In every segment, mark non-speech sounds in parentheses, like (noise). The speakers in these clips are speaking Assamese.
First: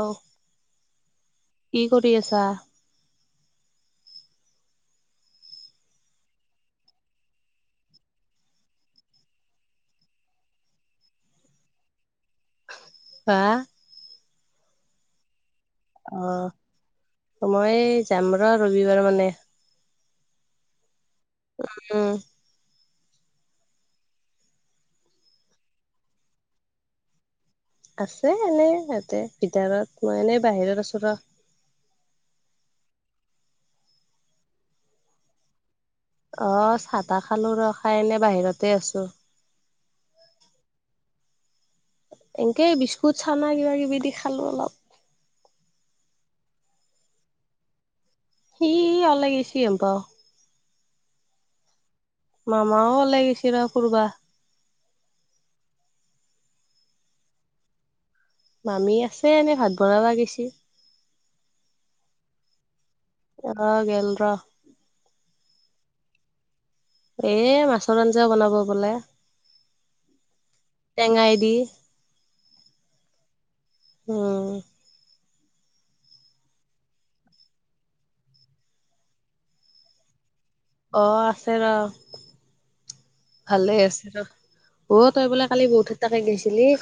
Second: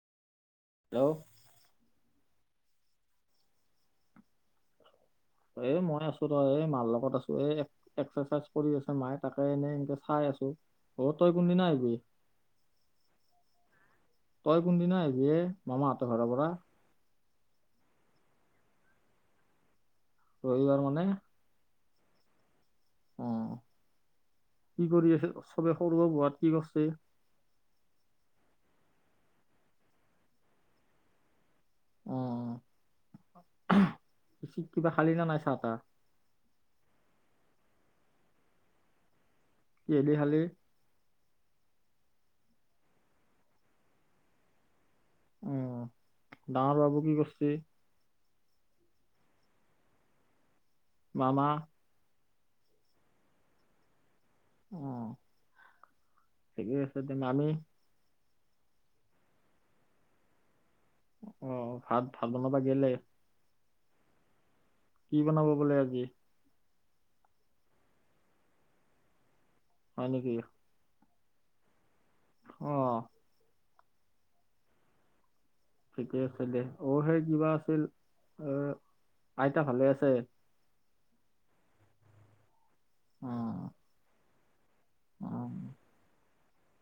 অঁ। হেল্ল', কি কৰি আছা? এ মই আছো তই এ মাৰ লগত আছো এ এক্সাৰচাইজ কৰি আছে মায়ে তাকে এনেই এনেকে চাই আছো অ তই কোনদিনা আহি। হা। তই কোনদিনা আহিবি এ। মামাহঁতৰ ঘৰৰ পৰা অ', মই যাম ৰ ৰবিবাৰ মানে ৰবিবাৰ মানে? উম। অ', কি কৰি আছে চবে সৰুৱ বহাত কি কৰিছে। আছে এনেই ইিহঁতে ভিতাৰত মই এনেই বাহিৰত আছোঁ ৰ উহ এহে কিবা খালি নে নাই, চাহ-তাহ। অ' চাহ-তাহ খালো ৰ'হ, খাই এনে বাহিৰতে আছো। কিহেদি খালি? এনেকে বিস্কুট চানা কিবা-কিবি দি খালো অলপ। অ' ডাঙৰ বাবু কি কৰচি? সি অলাগেচি অলপ। মামা? মামাও ওলাই গিছি ৰ'হ কৰোৱা অ' ঠিকেই আছে দে, মামী? মামী আছে, এনেই ভাত বনাবা গৈছি। অ' ভাত ভাত বনাবা গেলে। অ' গেল ৰ'হ। কি বনাব বোলে আজি? এ মাছৰ আঞ্জাও বনাব বোলে। হয় নেকি? টেঙাই দি। অ'। উম। ঠিকে আছে দে, অ' সেই কিবা আছিল, অ' আইতা ভালে আছে? অ' আছে ৰ'হ অ' ভালেই আছে। অ' তই বোলে কালি বহুত তাকে খাই গৈছিলি।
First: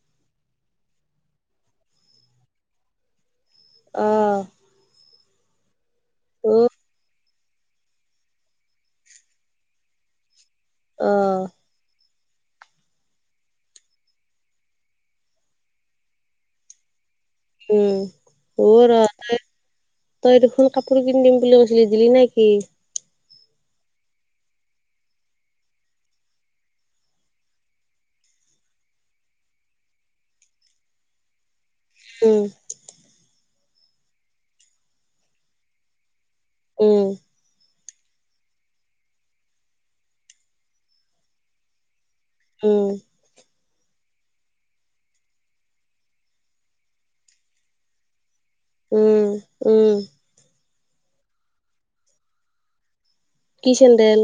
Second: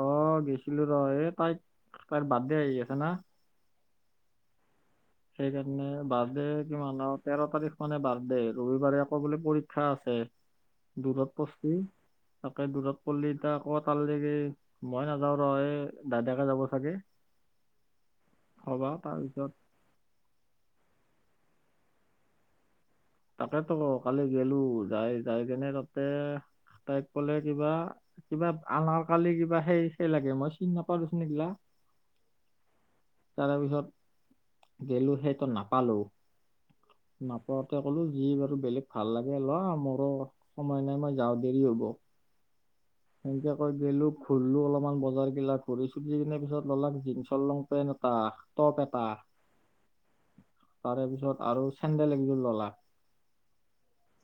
অ' গৈছিলো বাৰু এ তাই তাইৰ বাৰ্থডে আহি আছে না। অ'। সেইকাৰণে বাৰ্থডে অ', কিমানত? তেৰ তাৰিখ মানে বাৰ্থডে ৰবিবাৰে আকৌ বোলে পৰীক্ষা আছে। দূৰত অ', পৰছি, তাকে দূৰত পৰলি এটা আকৌ তাৰলেকে মই নাযাওঁ ৰ'হ, দাদাকে যাব চাগে। উম, হ'ব হ'বা ৰ'হ তাই তাৰপিছত তই দেখোন কাপোৰ কিনি দিম বুলি কৈছিলি, দিলি নে কি? তাকেটো কালি গেলো যাই যাই তেনে তাতে তাইক ক'লে কিবা কিবা আনৰ কালি কিবা সেই সেই লাগে, মই চিন নাপাৰোচোন এগিলা। উম। তাৰেপিছত গেলো সেইটো নাপালো, উম, নাপত তে কলো যি বাৰু বেলেগ ভাল লাগে ল মোৰো সময় নাই, মই যাওঁ দেৰি হ'ব। উম। সেনেকে কৈ গেলো ফুৰলো অলপমান বজাৰগিলাক ঘূৰি চুৰি কেনে পিছত ললাক জীন্ছৰ লংপেণ্ট এটা টপ এটা, উম, উম, তাৰে পিছত আৰু চেণ্ডেল একযোৰ ল'লা। কি চেণ্ডেল?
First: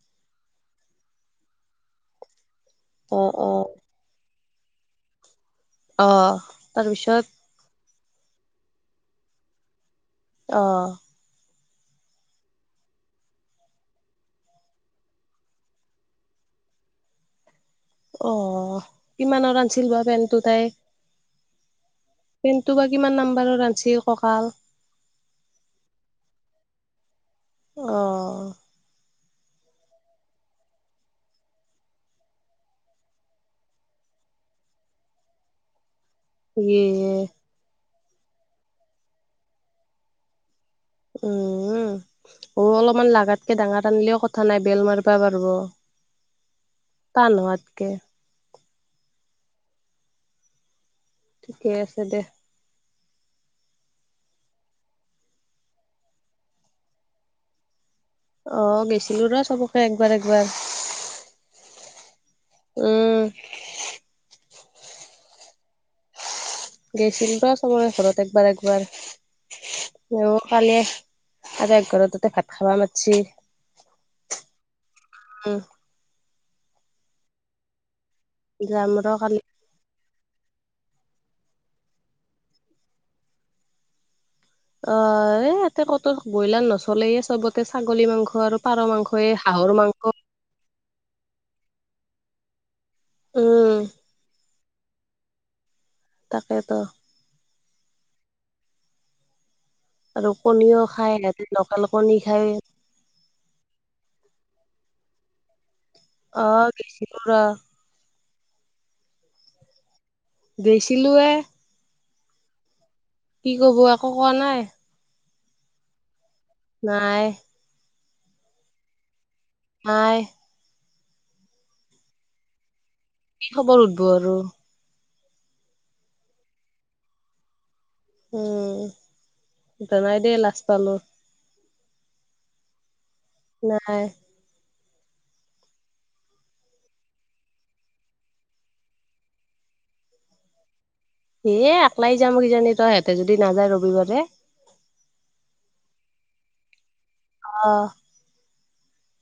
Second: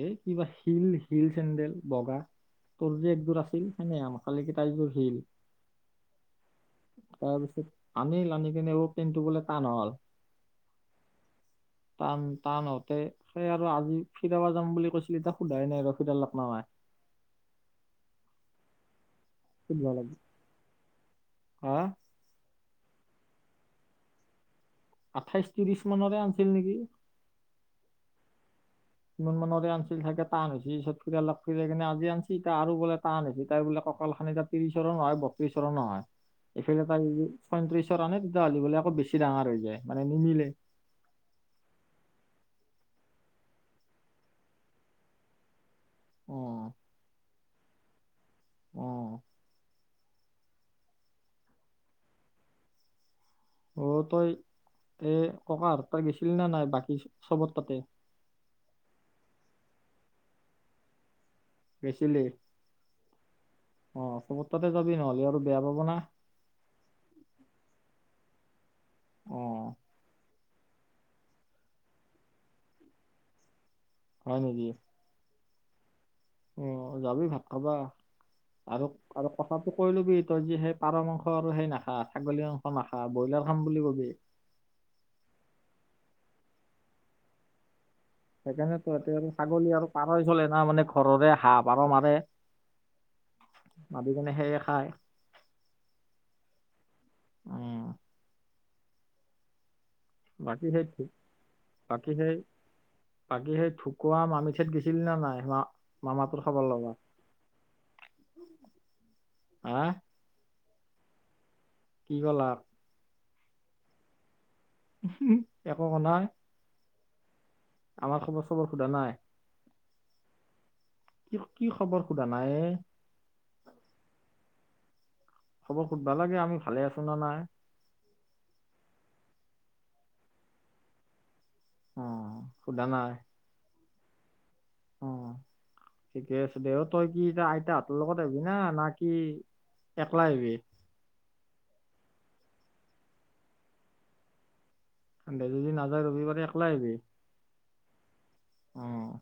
এ কিবা হিল হিল চেণ্ডেল বগা তোৰ যে অ', একযোৰ অ', আছিল। এনে আমাৰ কালি কেইটাইটো শিল, অ', তাৰপিছত তাৰপিছত আনিল আানি কেনেবোৰ পেণ্টো বোলে টান হ'ল। অহ'। টান টানতে সেই আৰু আমি কেতিয়াবা যাম বুলি কৈছিলি তাক সোধাই নাই ৰখি দে অলপ সময় অ' কিমানৰ সুধবা আনছিল বা লাগব পেণ্টো তাইৰ। হা পেণ্টো বা কিমান নাম্বাৰৰ আনিছিল কঁকাল আঠাইশ ত্ৰিশ মানৰে আনিছিল নেকি? অ'। ইমান মানৰে আনিছিল চাগে টান হৈছি তাৰপিছত এতিয়া অলপ ফিৰাই কিনে আজি আনিচি এতিয়া আৰু বোলে টান হৈছে, তাই বোলে কঁকাল খনি এতিয়া ত্ৰিশৰো নহয় বত্ৰিশৰো নহয় এইফালে তাৰ ইয়ে যদি ছয়ত্ৰিশৰ আনে তেতিয়া হলি বোলে আকৌ বেছি ডাঙৰ হৈ যায় মানে নিমিলে উম অ অলপমান লাগাতকে ডাঙৰ আনলিও কথা নাই বেল মাৰবা পাৰব অ টান হোৱাতকে অ ঠিকে আছে দে অ তই এই ককাহঁতৰ তাৰ গিছিল না নাই বাকী চবৰ তাতে অ গৈছিলো ৰ চবকে একবাৰ একবাৰ গৈছিলি উম অ চবত তাতে যাবি নহলে আৰু বেয়া পাব না গৈছিলতো চবৰে ঘৰত একবাৰ একবাৰ অ অ কালিয়ে আৰু এক ঘৰত তাতে ভাত খাব মাতছি হয় নেকি উম উম যাবি ভাত খাবা আৰু যাম ৰ আৰু কালি। কথাটো কই লবি তই যি সেই পাৰ মাংস আৰু সেই নাখা ছাগলী মাংস নাখা ব্ৰইলাৰ খাম বুলি কবি অ এ ইয়াতে কতো ব্ৰইলাৰ নচলেয়ে চবতে ছাগলী মাংস আৰু সেইকাৰণে পাৰ তঁহতে মাংসয়ে আৰু হাঁহৰ ছাগলী আৰু মাংস। পাৰই চলে না মানে ঘৰৰে হাঁহ পাৰ মাৰে উম, মাৰি কিনে সেইয়ে খায় তাকেতো উম আৰু বাকী সেই কণীও ঢু- খায় সিহঁতে লোকেল বাকী কণী সেই খায় বাকী সেই ঢুকোৱা মামিৰ ঠাইত গৈছিলি নে নাই মা মামাটোৰ খবৰ অ', লবা গৈছিলোঁ ৰ, হোম-হোম-হোম, হা', গৈছিলোঁ এ', কি কৰলা? কি ক'ব? একো কোৱা নাই', উম-হোম, একো কোৱা নাই? নাই', আমাৰ খবৰ - চবৰ সোধা নাই? নাই', কি - কি খবৰ সোধা নাইয়ে? কি খবৰ শুধবো আৰু? খবৰ সোধবা লাগে, আমি ভালে আছোঁ না নাই? উমমমম, জনাই দেই, লাজ পালোঁ', অ', - সোধা নাই? নাই', অ (unintelligible) ঠিকে আছে দে, অ', তই কি এতিয়া আইতাহঁতৰ লগত আহিবি না, না কি একলাই আহিবি? এই', - একলাই যাম কিজানি তই সিহঁতে যদি নাযায় ৰবিবাৰে', সেনতে যদি নাযায় ৰবিবাৰে একলায়ে আহিবি? অহ', অহ',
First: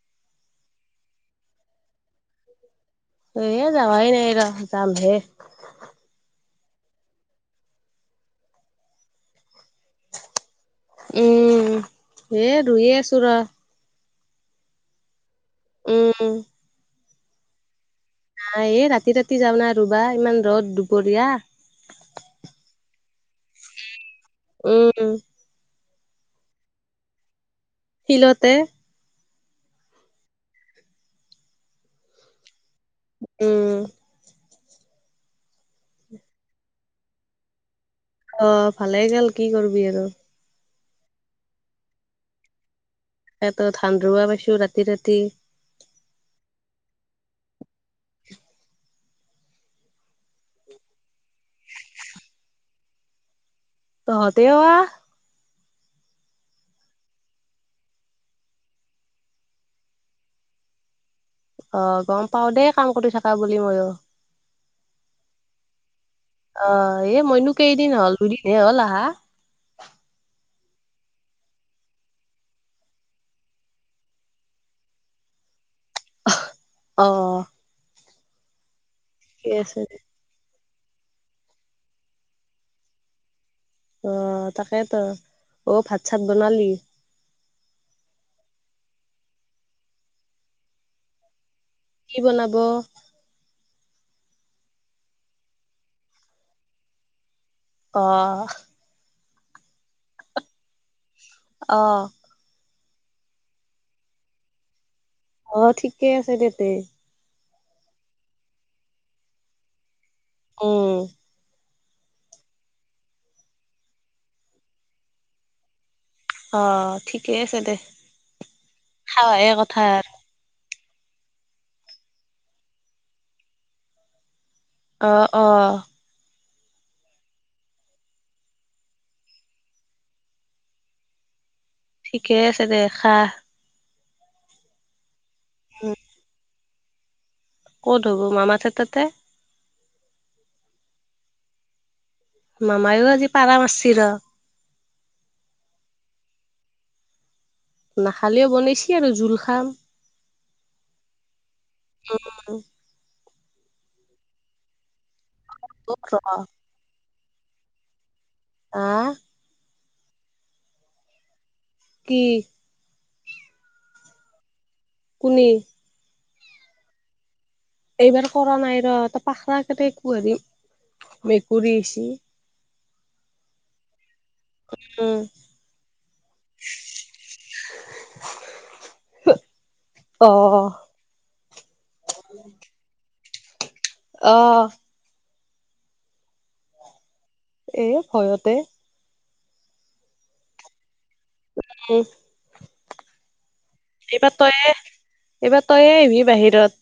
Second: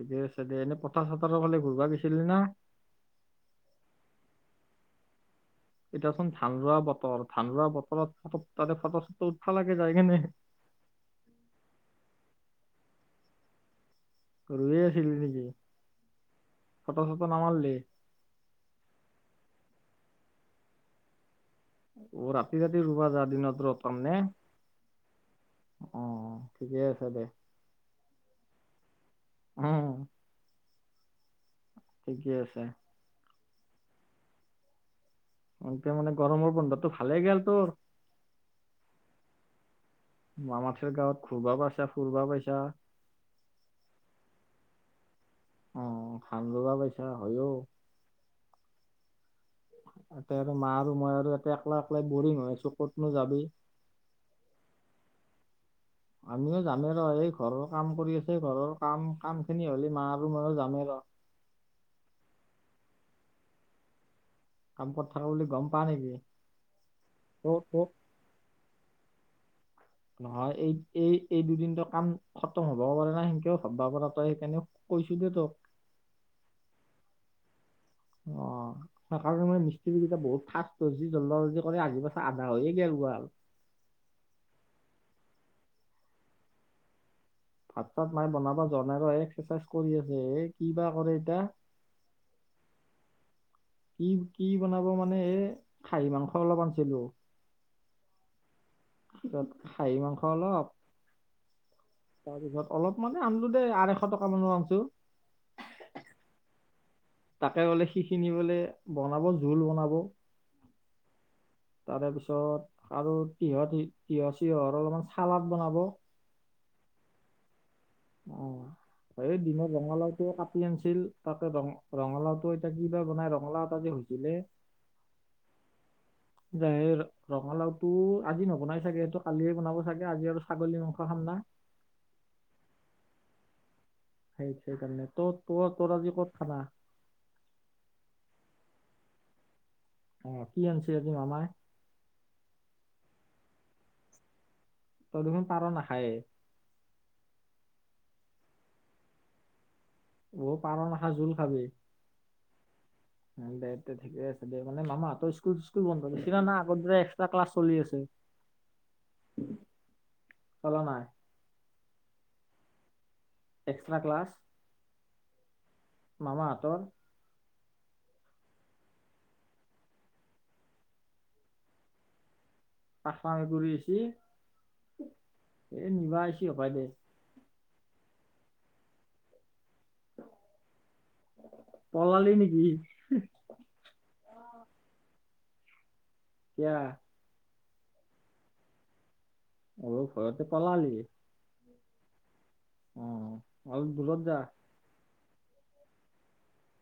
ঠিকে আছে দে, এনে পথাৰ - চথাৰৰ ফালে ঘূৰবা গিছিলি না? এই যাৱাই নাই ৰ, যাম হে', এতিয়াচোন ধান ৰোৱা বতৰ, ধান ৰোৱা বতৰত ফ', তাতে ফটো - চটো উঠফা লাগি যায় কিনে', উম', হে ৰুইয়ে আছোঁ ৰ', ৰুইয়ে আছিল নিকি? উম', ফটো - চটো নামাৰলি', আহ', - এই', ৰাতি - ৰাতি যাও না ৰোবা, ইমান ৰ'দ দুপৰীয়া', উম', -ও', ৰাতি - ৰাতি ৰুবা যাবি, দিনত ৰ'দ কাৰণে? উম', - উম', অ', ঠিকে আছে দে', শিলতে', হুমহুমহুম', ঠিকে আছে', উম', এনকে মানে গৰমৰ বন্ধতটো ভালে গেল তোৰ? অ', ভালে গেল, কি কৰিবি আৰু', মামাহঁতৰ গাঁৱত ঘূৰবা পাইছা, ফুৰবা পাইছা', ইয়াতো ধান ৰোৱা পাইছোঁ ৰাতি - ৰাতি', অহ', ধান ৰোৱা পাইছা হয়ঔ', তাতে আৰু মা আৰু মই আৰু এতে একলা একলাই বৰিং হৈ আছোঁ, ক'তনো যাবি? তহঁতেও আহ', আমিও যামে ৰ, এই ঘৰৰ কাম কৰি আছে ঘৰৰ কাম - কাম খিনি হ'লে মা আৰু মইও যামে ৰ', অ', গম পাওঁ দেই, কাম কৰি থাকা বুলি মইও', কাম ক'ত থাকোঁ বুলি গম পাৱা নেকি? অহ', এই ত মইনো ত কেইদিন হ'ল, দুদিন এ', হ'ল আহা', নহয় এই এই এই দুদিনটো কাম খতম হ'বও পাৰা নাই সেনকেও ভাববা পাৰা তই সেইকাৰণেও কৈছোঁ দে তোক অহ, অ অ সেইকাৰণে ঠিকে মই আছে মিস্ত্ৰী দে কেইটাক বহুত ফাষ্ট তজি জললি কৰে আজি পাছ আধা হৈয়ে গ'ল গ আৰু অ তাকেটো অঔ ভাত চাত বনালি? ভাত চাত মাই বনাব যোৱা নাই ৰ' এক্সাৰচাইজ কৰি আছে এ কি বা কৰে এতিয়া? কি বনাব? কি কি বনাব মানে এ খাহী মাংস অলপ আনিছিলো। অহ। খাহী মাংস অলপ অ। তাৰপিছত অলপ মানে আনলো দে আঢ়ৈশ টকা মান আনছো। অ ঠিকে আছে দেতে। তাকে বোলে সিখিনি বোলে বনাব জোল বনাব। উম। তাৰে পিছত আৰু তিহ তিহৰ চিহৰ অলপমান চালাড বনাব। অ' ঠিকে আছে দে। অহ এই খাৱাহে দিনত কথা ৰঙালাউ আৰু টোও কাটি আনিছিল। তাতে ৰঙ ৰঙালাউ টোও এতিয়া কি বা বনাই ৰঙালাউ এটা যে হৈছিলে। অ' অহ। (unintelligible) ৰঙালাউ টোও আজি নবনাই চাগে এইটো কালিয়ে বনাব চাগে আজি আৰু ছাগলী মাংস খাম না। ঠিকে আছে দে খা। সেই সেইকাৰণে তোৰ তোৰ উম তোৰ আজি ক'ত খানা? ক'ত শুব মামা তাত তাতে? অ' কি আনিছিল আজি মামাই? মামাইও আজি পাৰা মাচি ৰ'। তই দেখোন পাৰ নাখায়ে। নাখালেও বনাইছি আৰু জোল খাম। অ পাৰ নাখাও জোল খাবি। উম। দে দে ঠিকে আছে দে মানে মামাহঁতৰ স্কুল চিস্কুল ৰ বন্ধ দিছি না না? সকলোৰে এক্সত্ৰা ক্লাছ চলি আছে। আহ চলা নাই? কি? Extra class? কোনি? মামাহঁতৰ। এইবাৰ কৰা নাই ৰ, তাপা খানা একো হেৰী মেকুৰী আহিছি। পাথা মেকুৰী আহিছি, উম এ নিবা আহিছি হপায় দে। অহ। পলালি নেকি? অ। কিয়া। এ ভয়তে অ', ভয়তে পলালি। মো অ অলপ দূৰত এইবাৰ যা তইয়ে এইবাৰ তইয়ে আহিবি বাহিৰত।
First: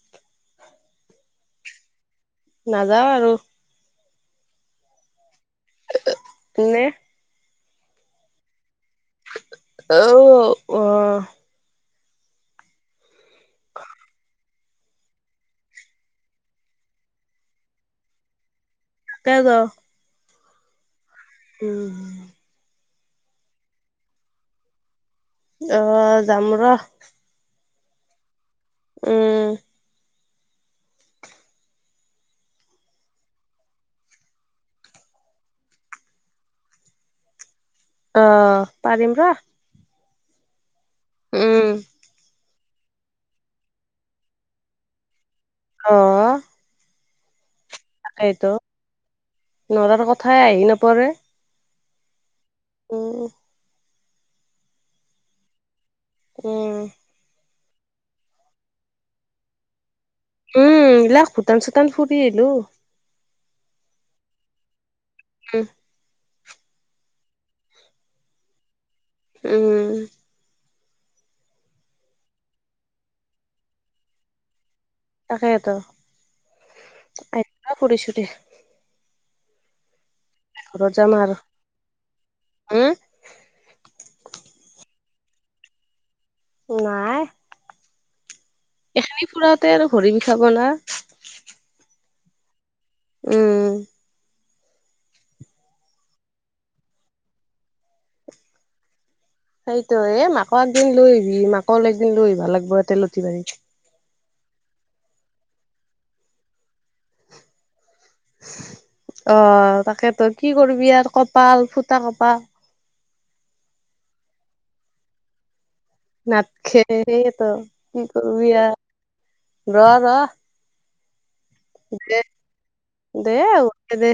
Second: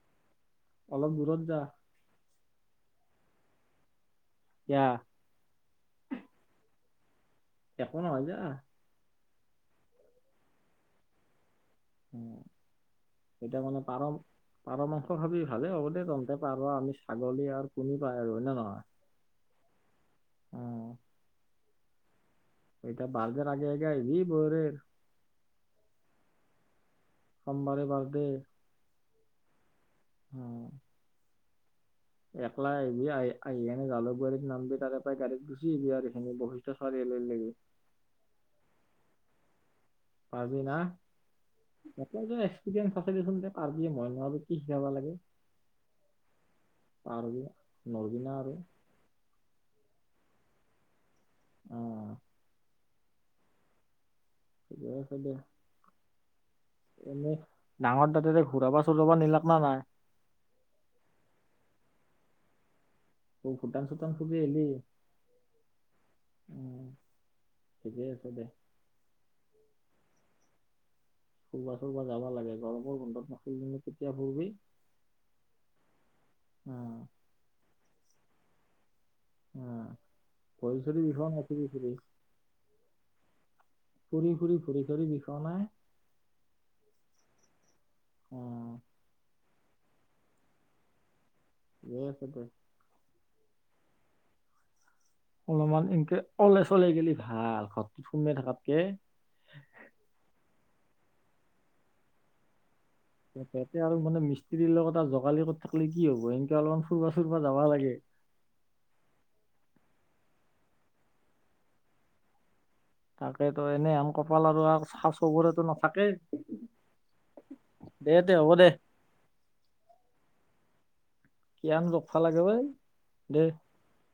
অলপ দূৰত যা। নাযাওঁ আৰু। কিয়া? এনে। একো নহয় যা। (unintelligible) অ'। (unintelligible) পাৰ মাংস খাবি ভালেই হ'ব দেই তন্তে পাৰ আমি ছাগলী আৰু কুনি পাই আৰু হয় না নহয়। (unintelligible) (inaudible) উম। এতিয়া বাৰ্থডেৰ আগে আগে আহবি বৌৰেৰ। অ', যাম ৰ। সোমবাৰে বাৰ দে। উম। উ (inaudible) একলাই আহিবি আহি আহি কেনে জালুকবাৰীত নামবি তাৰে পৰাই গাড়ীত গুচি আইভি আৰু এইখিনি বশিষ্ঠ চাৰিআলী লাগি। অ', পাৰিম ৰ। পাৰবি না (unintelligible) (unintelligible) দেচোন পাৰবি মই ন আৰু কি শিকাবা লাগে। অহ পাৰবি‌না। তাকেইতো নৰাৰ কথাই আহি নপৰে। অ'। উম উম। ঠিকে আছে দেই। উম। এনে ডাঙৰ দাদাৰে ঘূৰাবা চূৰাবা নিলাক না নাই। উম, লিলাকখ ভূটান চূটান ফুৰি আহিলোঁ। ব ভূটান চুটান ফুৰি আহিলি। উম। উম, ঠিকে আছে দে। উম। ফুৰবা চুৰবা যাবা লাগে গৰমৰ বন্ধত নখেলি কেতিয়া ফুৰবি। তাকেতো অ (unintelligible) ফুৰি চুৰি। উম, ভৰি ঘৰত চৰি যাম বিষয় আৰু, নাই ফুৰি ফুৰি। উম, ফুৰি ফুৰি ভূৰি চৰি বিষাও নাই। নাই। অ'। এখিনি ফুৰাতে আৰু ঘৰি বিষাব না। দে ফপে। উম। অলপমান এনকে অলে চলোই গেলি ভাল ঘৰটোত সোমে থকাতকে। সেইটো এ মাকৰ একদিন লৈ আহিবি মাকৰ একদিন লৈ আহিবা লাগিব একে লগে। তেতিয়া হ'লে মানে মি্ত্ৰীৰ লগত এটা জোগালি লগত থাকিলে কি হ'ব এনেকে অলপমান ফুৰিব - চুুৰিব যাবা লাগে। অ তাকেতো কি কৰিবি আৰু কপাল ফুটা কপাল। তাকেতো এনেই আম কপাল আৰু আনচা চবুৰে নক নাখেৰে তো কি দে কৰিব তে হ'ব দে আৰু ৰ ৰ। কিয়ান জগবা দে লাগে ঐ দে দে।